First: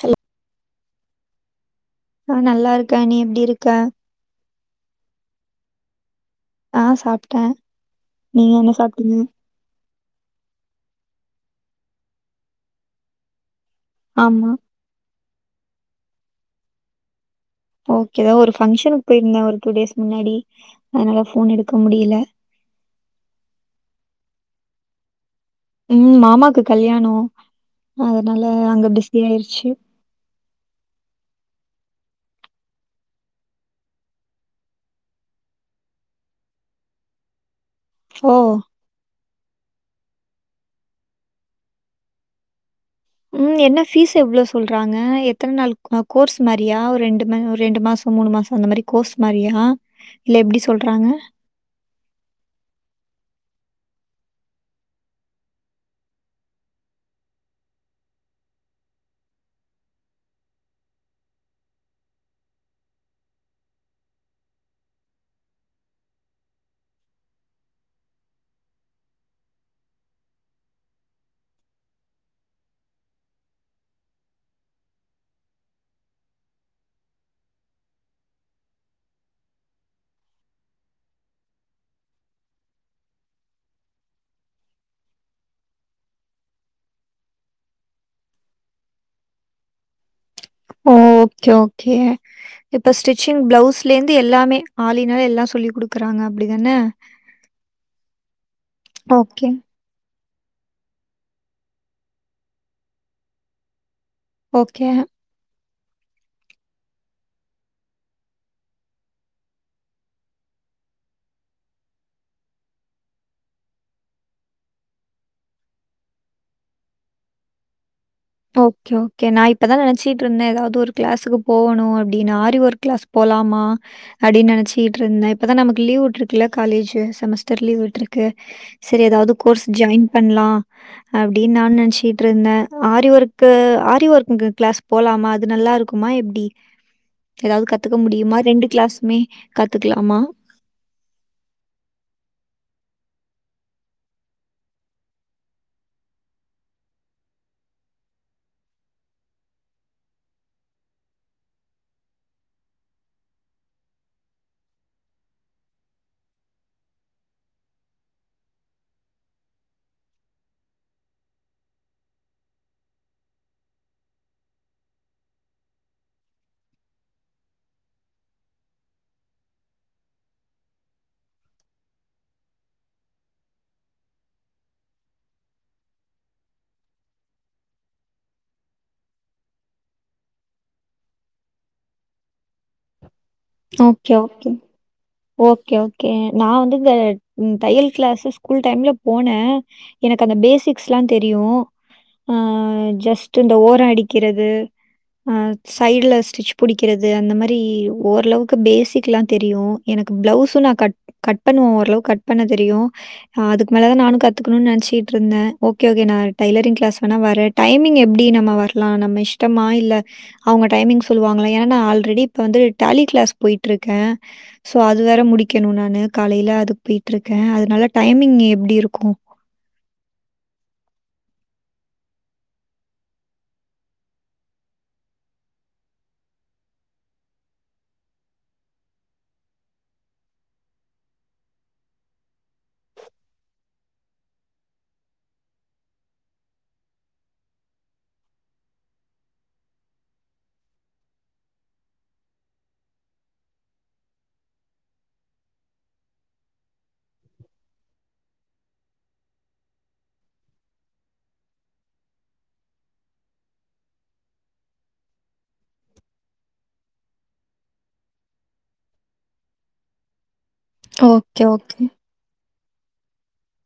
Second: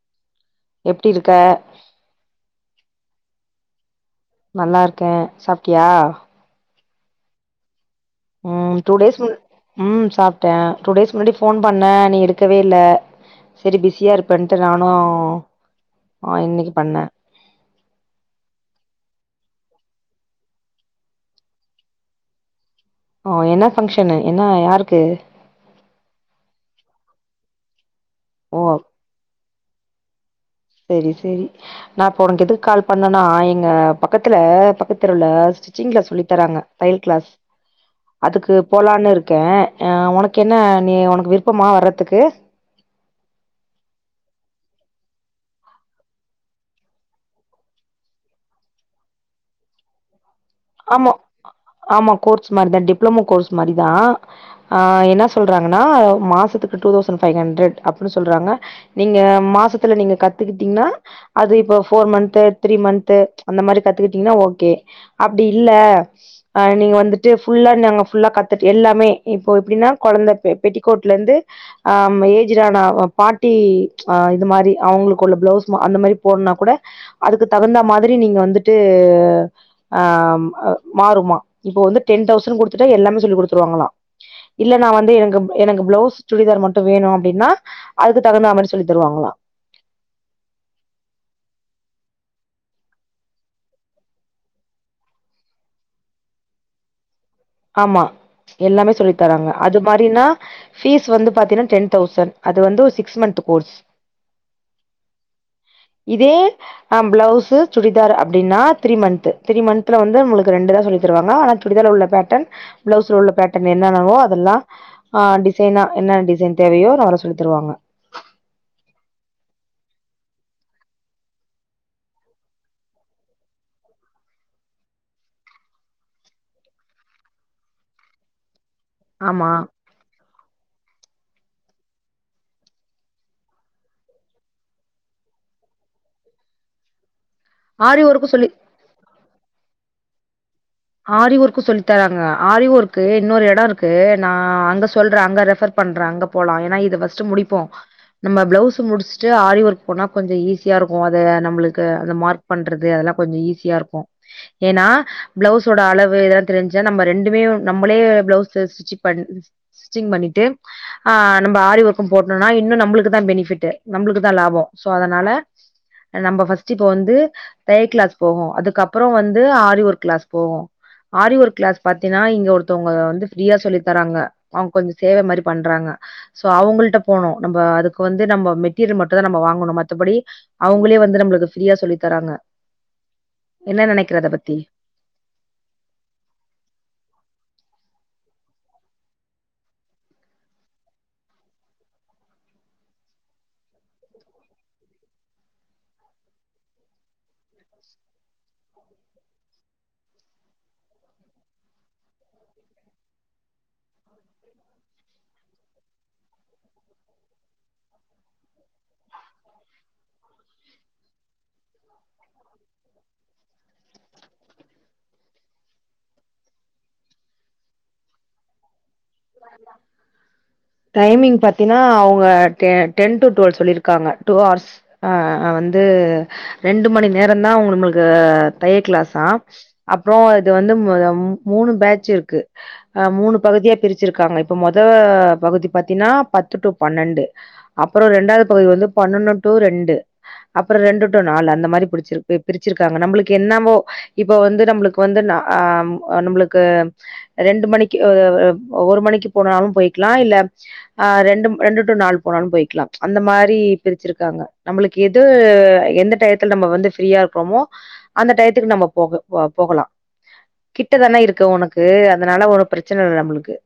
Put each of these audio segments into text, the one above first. Hello எப்டி இருக்க ஆஹ் நல்லா இருக்க நீ எப்டி இருக்க நல்லா இருக்கேன் சாபிட்டியா ஆஹ் சாப்ட்டே நீங்க என்ன சாப்ட்டீங்க உம் சாப்ட்டே டூ டேஸ் முன்னடி ஃபோன் பண்ண நீ எடுக்கவே இல்ல சேரி பிஸியா ஆமா. இருப்பேன்ட்டு நானு ஆஹ் இன்னக்கி பண்ண ஓகே ஒரு பங்க்ஷன்க்கு போயிருந்த ஒரு டூ டேஸ் முன்னடி அதனால ஃபோன் எடுக்க முடியில ஓ என்ன ஃபங்க்ஷனு என்ன யாருக்கு உம் மாமாக்கு கல்யாணோ அதனால ஓ அங்க பிஸ்ஸு ஆய்ருச்சு இப் செரி செரி நா இப்ப உனக் எதுக் கால் பண்ணேனா எங்க பக்கத்துல பக்கத்தெருவுல ஸ்டிச்சிங் கிளாஸ் சொல்லி தராங்க தையல் கிளாஸ் ஓ! அதுக்கு போலான்னு இருக் கே ஆஹ் உனக்கு என்ன நீ உனக்கு விருப்பமா வர்றதுக்கு உம் என்ன ஃபீஸ் எவ்ளோ சொல்றாங்க எத்தன் நாள் ஆஹ் கோர்ஸ் மாரியா ஒரு ரெண்டு [unintelligible] ஒரு ரெண்டு மாசோ மூணு மாசோ இந்த மாரி கோர்ஸ் மாரியா இல்ல எப்டி சொல்றாங்க? ஆமா ஆமா கோர்ஸ் மாரிதா டிப்ளமோ கோர்ஸ் மாரிதா ஆஹ் என்ன சொல்றாங்கன்னா மாசத்துக்கு டூ தௌசண்ட் ஃபைவ் ஹண்ட்ரட் அப்டி சொல்றாங்க நீங்க மாசத்துல நீங்க கத்துகிட்டீங்னா அது இப்ப ஃபோர் மந்த்து த்ரீ மந்த்து அந்த மாரி கத்துக்கிட்டீங்ன்னா ஓகே அப்டி இல்ல அஹ் நீங்க வந்துட்டு ஃபுல்லா நாங்க ஃபுல்லா கத்துட் எல்லாமே இப்போ எப்டின்னா கொழந்த பெ பெட்டிகோட்ல இருந்து அஹ்ம் ஏஜ்டு ஆன பாட்டி ஆஹ் இது மாரி அவங்களுக்கு உள்ள பிளவுஸ் அந்த மாரி போட்னா கூட அதுக்கு தகுந்த மாதிரி நீங்க வந்துட்டு அஹ்ம் அ மாறுமா இப்போ வந்து டென் தௌசண்ட் குடுத்துட்டு எல்லாமே சொல்லி குடுத்துருவாங்களா இல்ல நா வந்து எனக்கு எனக்கு பிளவுஸ் சுடிதார் மட்டு வேணு அப்டின்னா அதுக்கு தகுந்தா மாரி சொல்லி தருவாங்களா ஓகே ஓகே இப்ப ஸ்டிச்சிங் பிளவுஸ்லேந்து எல்லாமே ஆல் ன் ஆல் எல்லா சொல்லி குடுக்குறாங்க அப்டிதான ஆமா எல்லாமே சொல்லி ஓகே, தராங்க அது மாரினா ஃபீஸ் வந்து பாத்தீயன்னா டென் தௌசண்ட் அது வந்து சிக்ஸ் மந்த் கோர்ஸ் ஓகே இதே அ பிளவுஸ் சுடிதார் அப்டின்னா த்ரீ மந்த் த்ரீ மந்த்ல வந்து உங்களுக்கு ரெண்டுதா சொல்லி தருவாங்க ஆனா சுடிதார்ல உள்ள பேட் டன் பிளவுஸ்ல உள்ள பேட்டன் என்னன்னவோ அதெல்லா அ டிசைனா என்னா டிசைன் தேவையோ ஓராளா சொல்லி தருவாங்க ஓகே ஓகே நா இப்பதா நெனச்சிட்ருந்த எதாவ்து ஒரு கிளாஸ்க்கு போகணு அப்டின்னு ஆரி ஒர்க் கிளாஸ் போலாமா அப்டின்னு நெனைச்சிட்ருந்த இப்பதா நமக்கு லீவ் வுட்ருக்குல்ல காலேஜ் செமஸ்டர் லீவ் விட்ருக்கு சரி எதாவது ஆமா கோர்ஸ் ஜாயின் பண்லா அப்படின் நானு நெனச்சிட்ருந்த ஆரி ஒர்க்கு ஆரி ஒர்க்குக்கு கிளாஸ் போலாமா அது நல்லாருக்குமா எப்டி எதாவது கத்துக்க ஆரி ஒர்க்கு முடியுமா சொல்லி ரெண்டு கிளாஸ்ஸுமே கத்துக்லாமா ஆரி ஒர்க்கு சொல்லி தராங்க ஆரி ஒர்க்கு இன்னோரு எடொ ருக்கு நா அங்க சொல்ற அங்க ரெஃபர் பண்ற அங்க போலா ஏன்னா இது ஃபஸ்ட்டு முடிப்போ நம்ம பிளவுஸ் முடிச்சுட்டு ஆரி ஒர்க் போனா கொஞ்ச ஈஸியா ருக்கு அது நம்மளுக்கு அந்த மார்க் பண்றது அதெல்லா கொஞ்சொ ஈஸியா ருக்கும் ஏன்னா ப்ளவுஸ்ஸோட அளவு இதெல்லா தெரிஞ்சா நம்ம ரெண்டுமே நம்மளே பிளவுஸ்ஸ ஸ்டிச் பண் ஸ்டிச்சிங் பண்ணிட்டு ஆ நம்ம ஆரி ஒர்க்கும் போட்டோனா இன்னு நம்மளுக்குதா பெனிஃபிட்டு நம்மளுக்குதா லாபோ ஸோ அதனால நம்ப ஃபஸ்ட்டு இப்போ வந்து தய கிளாஸ் போவொ அதுக்கப்பறொ வந்து ஆரி ஒர்க் கிளாஸ் போவோ ஆரி ஒர்க் கிளாஸ் பாத்தீய்ன்னா இங்க ஒருத்தவங்க வந்து ஃப்ரியா சொல்லி தராங்க அவங் கொஞ்சொ சேவ மாரி பண்றாங்க சோ அவங்கள்ட போணு நம்ப அதுக்கு வந்து நம்ம மெட்டீரியல் மட்டுந்தா நம்ம வாங்கணு மத்தபடி அவங்களே வந்து நம்மளுக்கு ஃப்ரீயா சொல்லி தராங்க என்ன ஓகே, நெனைக்கிற அத ஓகே. பத்தி ஓகே ஓகே நா வந்து இந்த இந் தையல் கிளாஸஸ் ஸ்கூல் டைம்ல போன எனக்கு அந்த பேசிக்ஸ்ல்லா தெரியு அஹ் ஜஸ்ட் இந்த ஓரோ அடிக்கிறது அஹ் சைடுல ஸ்டிச் புடிக்கிறது அந்த மாரி ஓரளவுக்கு பேசிக்ல்லா தெரியு எனக்கு பிளவுஸு நா கட் கட் பண்ணுவ ஓரளவுக்கு கட் பண்ண தெரியு அதுக்கு மேலதா நானு கத்துக்கணுன் நெனச்சுகிட்ருந்த ஓகே ஓகே நா டைய்லரிங் கிளாஸ் வேணா வரே டைமிங் எப்டி நம்ம வரலா நம்ம இஷ்டமா இல்ல அவங்க டைமிங் சொல்லுவாங்களா ஏன்னா ஆல்ரெடி இப்ப வந்து டேலி கிளாஸ் போயிட்ருக்க சோ அது வேற முடிக்கணு நானு காலையில அதுக்கு போயிட்ருக்க அதனால டைமிங் எப்டியிருக்கு டைமிங் பாத்தின்னா அவுங்க டெ டென் டு டுவல் சொல்லிருக்காங்க டூ ஹார்ஸ் அ வந்து ரெண்டு மணி நேரந்தா உங்குளுக்கு தைய கிளாஸா அப்றோ இது வந்து மூ மூனூ பேஜ்ஜு இருக்கு மூணு பகுதியா பிரிச் சிருக்காங்க இப்ப மொத பகுதி பாத்தீன்னா பத்து டு பன்னெண்டு அப்பற ரெண்டாவது பகுதி வந்து பன்னொன்னு டு ரெண்டு அப்பற ரெண்டு டு நாலு அந்த மாரி பிரிச்சு பிரிச்சிருக்காங்க நம்மளுக்கு என்னவோ இப்ப வந்து நம்ளுக்கு வந்து ஆஹ் நம்முளுக்கு ரெண்டு மணிக்கு ஆ ஒரு மணிக்கு போனாலு போய்க்கலா இல்ல ஆஹ் ரெண்டு ரெண்டு டு நாலு போனாலு போய்க்கலா அந்த மாரி பிரிச்சிருக்காங்க நம்மளுக்கு எது எந்த டயத்துல நம்ம வந்து ஃப்ரீயா இருக்கோமோ அந்த டயத்துக்கு நம்ம போக போகலா கிட்டதான இருக்கு ஓகே, ஓகே. உனக்கு அதனால உன பிரச்சன இல்ல நம்ளுக்கு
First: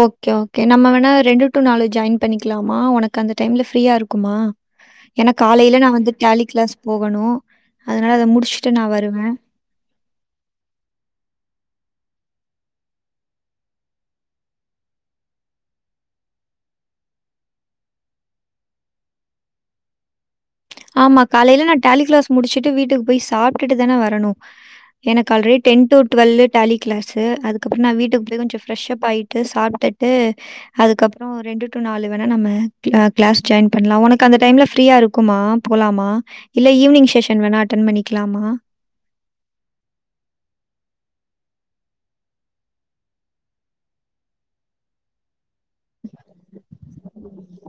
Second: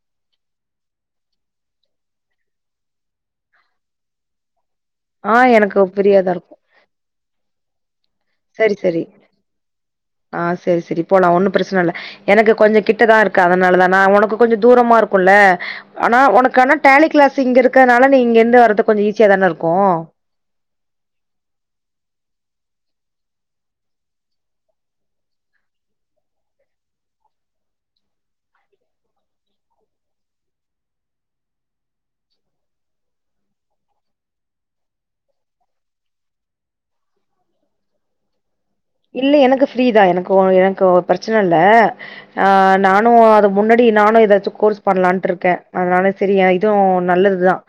ஓகே ஓகே நம்ம வேணா ரெண்டு டு நாலு ஜாயின் பண்ணிக்கலாமா உனக்கு அந்த டைம்ல ஃப்ரீயா இருக்குமா ஏன்னா ஆ காலையில எனக்கு நான் வந்து ஃப்ரீயா தான் டெலி இருக்கும். கிளாஸ் போகணும் அதனால அத முடிச்சுட்டு சரி நான் சரி வருவேன். ஆஹ் சரி சரி போலாம் ஒன்னும் பிரச்சனை இல்லை எனக்கு கொஞ்சம் கிட்டதான் இருக்கு அதனால தான் உனக்கு கொஞ்சம் தூரமா இருக்கும்ல்ல ஆனா உனக்கு ஆனா டேலி கிளாஸ் இங்க இருக்கிறதுனால நீ இங்க இருந்து வர்றது கொஞ்சம் ஈஸியா தான இருக்கும் ஆமாம் காலையில் நான் டேலி கிளாஸ் முடிச்சுட்டு வீட்டுக்கு போய் சாப்பிட்டுட்டு தானே வரணும் எனக்கு already ten to twelve daily class அதுக்கப்புறம் நான் வீட்டுக்கு போய் கொஞ்சம் ஃப்ரெஷ்ஷப் ஆகிட்டு சாப்பிட்டுட்டு அதுக்கப்புறம் ரெண்டு டு நாலு வேணா நம்ம கிளாஸ் ஜாயின் பண்ணலாம் உனக்கு அந்த டைமில் ஃப்ரீயாக இருக்குமா போலாமா இல்ல ஈவி்னிங் செஷன் வேணா அட்டன் பண்ணிக்கலாமா இல்ல எனக்கு ஃப்ரீதான் எனக்கு எனக்கு பிரச்சனை இல்லே ஆஹ் நானும் அது முன்னாடி நானும் ஏதாச்சும் கோர்ஸ் பண்ணலான்ட்டு இருக்கேன் அதனால சரி இதுவும் நல்லதுதான்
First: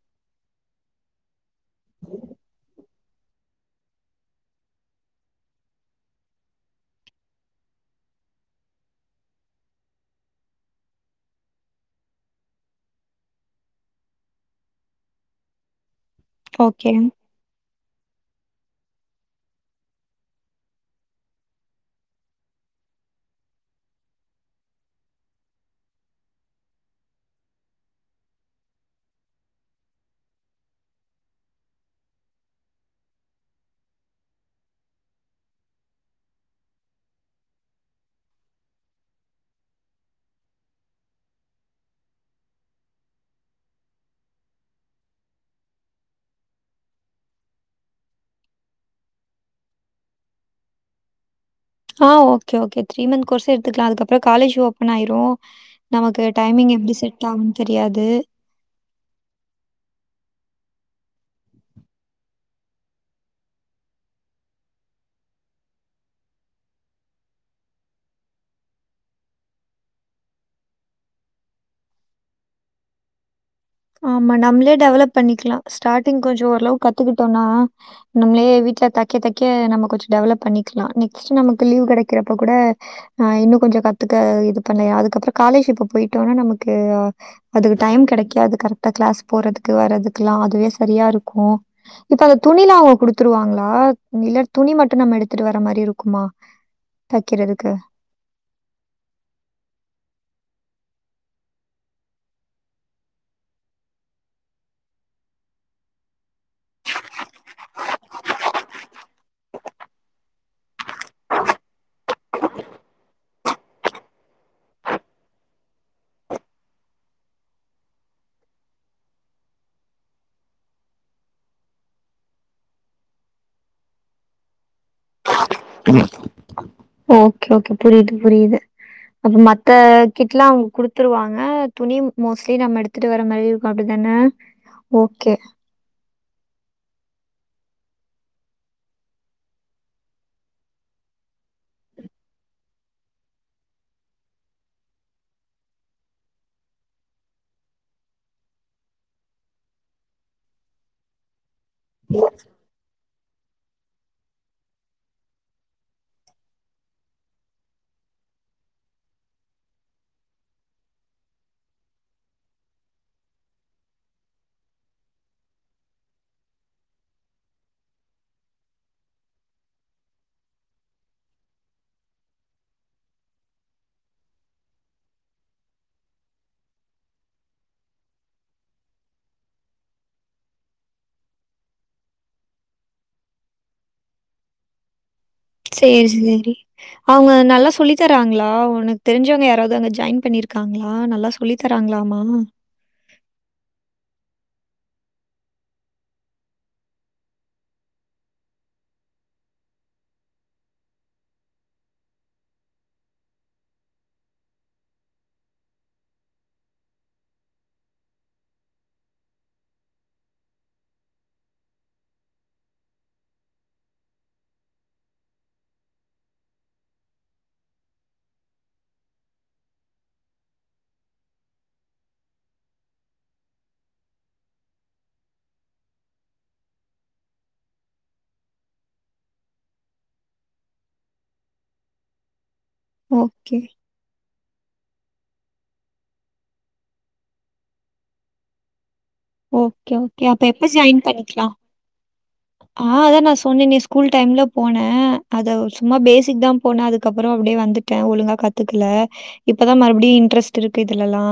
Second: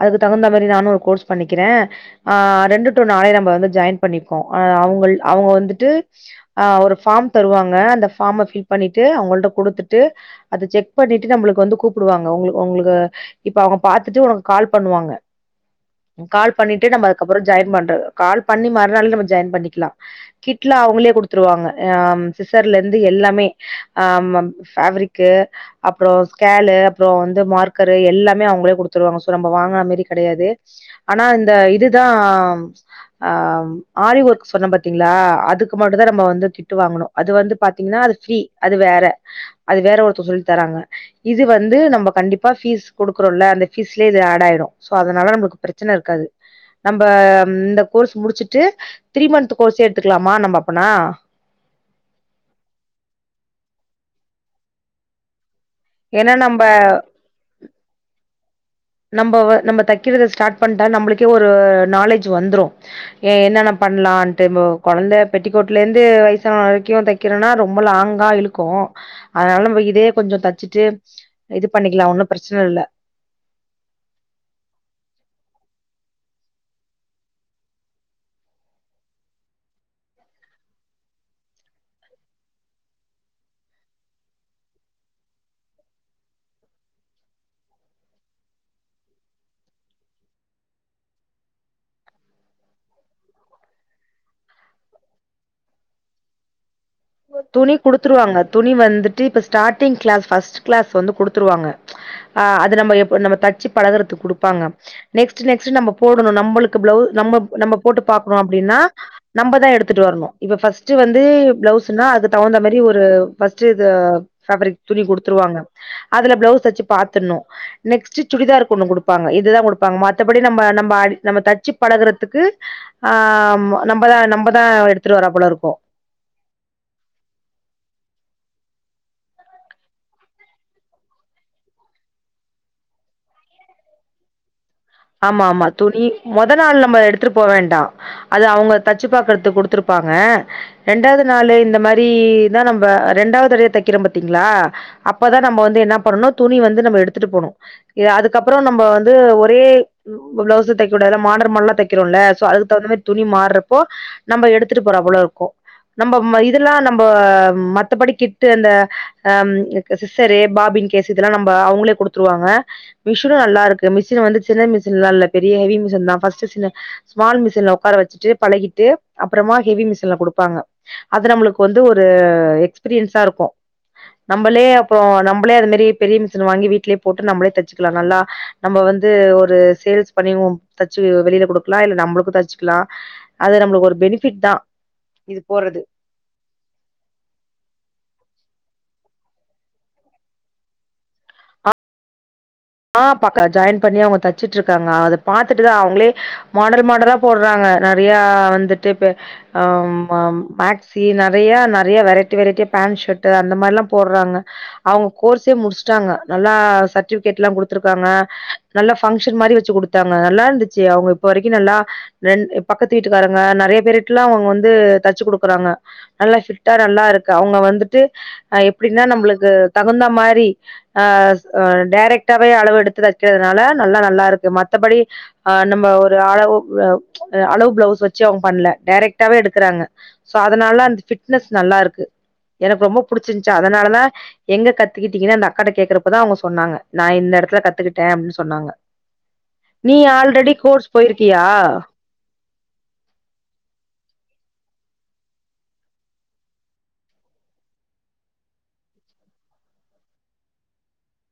அதுக்கு தகுந்த மாறி நானும் ஒரு கோர்ஸ் பண்ணிக் இருக்கிறேன் ஆ ரெண்டு [unintelligible] நம்ம வந்து ஜாயின் பண்ணிக்கோம் அவங்க அவங்க வந்து ந்துட்டு ஒரு ஃபார்ம் தருவாங்க அந்த ஃபார்ம் ஃபில் பண்ணிட்டு அவங்கல்ட குடுத்துட்டு அத செக் பண்ணிட்டு நம்ளுக்கு வந்து கூப்பிடுவாங்க உங்க இப்ப அவங்க பாத்துட்டு உனக்கு கால் பண்ணுவாங்க கால் பண்ணிட்டு ஓகே. நம்ம அதுக்கப்புறம் ஜாயின் பண் [unintelligible] கால் பண்ணி மறுநாள் நம்ம ஜாயின் பண்ணிக்கலாம் கிட்ல அவங்களே குடுத்துருவாங்க ஆஹ சிஸர்ல இருந்து எல்லாமே ஆஹ் ஃபேபரிக்கு அப்புறம் ஸ்கேலு அப்புறம் வந்து மார்க்கரு எல்லாமே அவங்களே கொடுத்துருவாங்கோ நம்ம வாங்கின மாரி கிடையாது ஆனா இந்த இதுதான் ஆஹ ஆரி ஒர்க் சொன்ன பாத்தீங் அதுக்கு முதல்லே நம்ம வந்து கிட்டு வாங்கணும் அது வந்து பாத்தீங்கன்னா அது ஸ்ரீ அது வேற அது வேற ஒருத்தர் சொல்லி தராங்க இது வந்து நம்ம கண்டிப்பா ஃபீஸ் கொடுக்கறோமல்ல அந்த ஃபீஸ்லே ஏட் ஆயிரும்அதனால நமக்கு பிரச்சனை இருக்காது இந்த கோர்ஸ் முடிச்சிட்டு திரீ மன்த் கோர்ஸே எடுத்துக்கலாமா நம்ம அப்பனா ஆஹ் okay okay three month course எடுத்துக்கலாம் அதுக்கப்புறம் காலேஜ் ஓபன் ஆயிரும் நமக்கு ஏன்னா நம்ப டைமிங் எப்டி செட் ஆகும்ன்னு தெரியாது நம்ப நம்ப தைக்கிறதை ஸ்டார்ட் பண்ணிட்டா நம்மளுக்கே ஒரு நாலேஜ் வந்துரும் ஏ என்னென்ன பண்ணலாம்ட்டு குழந்த பெட்டிக்கோட்ல இருந்து வயசான வரைக்கும் தைக்கிறோனா ரொம்ப லாங்கா இழுக்கும் அதனால நம்ம இதே கொஞ்சம் தைச்சுட்டு இது பண்ணிக்கலாம் ஒன்னும் பிரச்சனை இல்லை ஆமா நம்மளே டெவலப் பண்ணிக்கலாம் ஸ்டார்டிங் கொஞ்சம் ஓரளவுக்கு கத்துக்கிட்டோம்னா நம்மளே வீட்ல தைக்க தைக்க நம்ம கொஞ்சம் டெவலப் பண்ணிக்கலாம் நெக்ஸ்ட் நமக்கு லீவ் கிடைக்கிறப்ப கூட ஆஹ இன்னும் கொஞ்சம் கத்துக்க இது பண்ணலாம் அதுக்கப்புறம் காலேஜ் இப்ப போயிட்டோம்னா நமக்கு அது டைம் கிடைக்காது கரெக்டாகிளாஸ் போறதுக்கு வர்றதுக்கு எல்லாம் அதுவே சரியா இருக்கும் இப்ப அந்த துணி எல்லாம் அவங்க குடுத்துருவாங்களா இல்ல துணி மட்டும் நம்ம எடுத்துட்டு வர மாதிரி இருக்குமா துணி தைக்கிறதுக்கு. குடுத்துருவாங்க துணி வந்துட்டு இப்ப ஸ்டார்டிங் கிளாஸ் ஃபர்ஸ்ட் கிளாஸ் வந்து கொடுத்துருவாங்க அஹ் அது நம்ம தச்சு பழகறதுக்கு குடுப்பாங்க நெக்ஸ்ட் நம்ம போடணும் நம்பளுக்கு பிளவுஸ் நம்பளுக்கு போட்டு பாக்கணும் அப்படின்னா நம்ம தான் எடுத்துட்டு வரணும் இ்ப்பஃபஸ்ட் வந்து பிளவுஸ் சொன்னா அதுக்கு தகுந்த மாதிரி ஒருஃபஸ்ட் இது ஃபேபரிக் துணி குடுத்துருவாங்க அதுல பிளவுஸ் தச்சு பார்த்துரணும் நெக்ஸ்ட் சுடிதார்க்கு ஒண்ணு கொடுப்பாங்க இதுதான் குடுப்பாங்க மத்தபடி நம்ம நம்ம அ நம்ம தச்சு பழகுறதுக்கு ஆஹ் நம்மதான் நம்மதான் எடுத்துட்டு வர அவ்ளோ இருக்கும் ஓகே ஓகே புரியுது புரியுது அப்ப மத்த கிட் எல்லாம் அவங்க குடுத்துருவாங்க துணி மோஸ்ட்லி நம்ம எடுத்துட்டு வர மாரி இருக்கும் அப்டித்தான ஆமா ஆமா துணி மொத நாள் நம்ம எடுத்துட்டு போக வேண்டாம் அது அவங்க தச்சு பார்கறத்துக்கு குடுத்துருப்பாங்க ரெண்டாவது நாளு இந்த மாரி தான் நம்ம ரெண்டாவது தடவையா தைக்கிறோம் பாத்தீங்களா அப்பதான் நம்ம வந்து என்ன பண்ணனும் துணி வந்து நம்ம எடுத்துட்டு போகணும் அதுக்கப்புறம் நம்ம வந்து ஒரே பிளவுஸ் தைக்க கூடாது எல்ல மார் மல்ல தைக்கிறோமில்ல சோ அதுக்கு தகுந்த மாரி துணி மாறப்போ நம்ம எடுத்துட்டு போறாப்பளே இருக்கும் நம்ம இதெல்லாம் நம்ம மத்தபடி கிட்டு அந்த அஹ சிரே பாபின் கேஸ் இதெல்லாம் நம்ம அவங்களே குடுத்துருவாங்க மிஷினும் நல்லா இருக்கு மிஷின் வந்து சின்ன இல்லே இல்லே பெரிய ஹெவி மிஷின் தான் ஃபர்ஸ்ட் சின்ன ஸ்மால் மிஷின்ல உட்கார வச்சுட்டு பழகிட்டு அப்புறமா ஹெவி மிஷின்ல குடுப்பாங்க அது நம்மளுக்கு வந்து ஒரு எக்ஸ்பீரியன்ஸா இருக்கும் நம்மளே அம் நம்மளே அது மாதிரி பெரிய மிஷின் வாங்கி வீட்டுலே போட்டு நம்மளே தச்சுக்கலாம் நல்லா நம்மளே வந்து ஒரு சேல்ஸ் பண்ணி தச்சு வெளியில குடுக்கலாம் இல்ல நம்மளுக்கும் தச்சுக்கலாம் அது நம்மளுக்கு ஒரு பெனிஃபிட் தான் சேரி சேரி அவங்க நல்லா சொல்லி தராங்களா உனக்கு தெரிஞ்சவங்க யாராவது அங்க ஜாயின் பண்ணிருக்காங்களா நல்லா சொல்லி தராங்களாமா ஆ ஜாயின் பண்ணி அவங்க தச்சட்டு இருக்காங்க அத பாத்துட்டுதான் அவங்களே மாடல் மாடலா போடுறாங்க நிறைய வந்துட்டு மேக்சி நிறைய நிறைய வெரைட்டி வெரைட்டி பேண்ட் ஷர்ட் அந்த மாதிரி எல்லாம் போடுறாங்க அவங்க கோர்ஸே முடிச்சட்டாங்க நல்லா சர்டிஃபி கட்ல்லா குடுத்துருக்காங்க நல்லா பங்ஷன் மாரி வச்சு குடுத்தாங்க நல்லா இருந்துச்சு அவங்க இப்ப வரைக்கு நல்லா நன் பக்கத்து வீட்டுக்காரங்க நறைய பேருட்டல்லா அவங்க வந்து தச்சு குடுக்குறாங்க நல்லா ஃபிட்டா நல்லா இருக்கு அவுங்க வந்துட்டு எப்படின்னா நம்மளுக்கு தகுந்தா மாரி ஆஹ் ஆ டைரக்ட் டாவே அளவு எடுத்து தைக்கிறதுனால நல்லா நல்லா இருக்கு மத்தபடி அஹ் நம்ம ஒரு அளவு வு ச் அளவு பிளவுஸ் வச்சு அவங்க பண்ணல டைரெக்டாவே எடுக்கறாங்க சோ அதனால அந்த ஃபிட்னஸ் நல்லாருக்கு எனக்கு ரொம்ப புடிச்சிருந்ச்சு ஓகே, அதனாலதா எங்க க த்துக்கிட்டிங்கன்னு அந்தக்காட்ட கேக்குறப்பதா அவுங்க சொன்னாங்க. நா இந்த எடத்துல கத்துகிட்டே அப்டின்னு சொன்னாங்க நீ ஓகே ஓகே அப்ப ஆல்ரெடி எப்ப கோர்ஸ் ஜாய்ன் போயிருக்கியா பண்ணிக்கலா ஆ அதா நா சொன்னனே ஸ்கூல் டைம் ல போன ஆ அது சும்மா பேசிக் தா போனே அதுக்கப்பற அப்டியே வந்துட்ட ஒழுங்கா கத்துக்கல இப்பதா மறுபடியு இன்ட்ரஸ்ட் இருக்கு இதுல லா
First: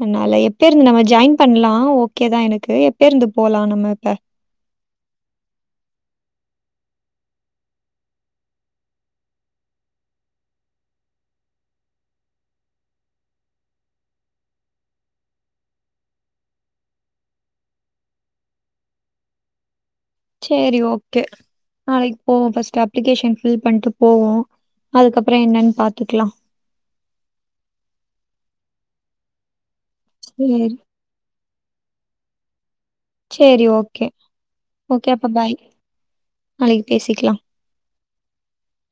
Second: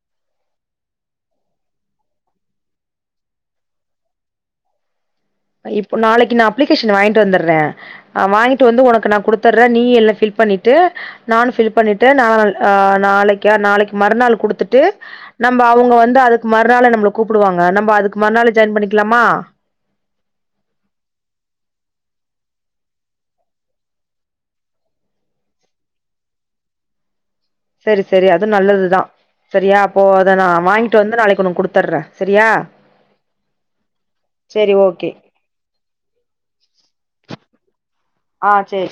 அதனால எப்ப இருந்து நம்ம ஜாயின் பண்லா ஒ க்கேதா எனக்கு எப்ப இருந்து போலா நம்ம இப்ப இப்ப நாளைக்கு நா அப்ளிகேஷன வாங்கிட்டு வந்தர்றே வாங்கிட்டு வந்து உனக்கு நா குடுத்தர்றே நீயு எல்லா ஃபில் பண்ணிட்டு நானு ஃபில் பண்ணிட்டு நாள் நாளைக்கா நாளைக்கு மறுநாள் குடுத்துட்டு நம்ம அவுங்க வந்து அதுக்கு மறுநாளே நம்மள கூப்புடுவாங்க நம்ப அதுக்கு மறுநாளே ஜாயின் பண்ணிக்கலாமா சேரி ஓகே நாளைக்கு போவோ ஃபஸ்ட்டு அப்ளிகேஷன் ஃபில் பண்ட்டு போவோ அதுக்கப்புற என்னன்னு பாத்துக்கலா சரி சரி அது நல்லதுதா சரியா இப்போ அத நா சரி. வாங்கிட்டு வந்து நாளைக்கு உனக்கு குடுத்தர்றே சரியா சரி ஓகே ஓகே அப்ப பாய் நாளைக்கு பேசிக்கலா ஆ சேரி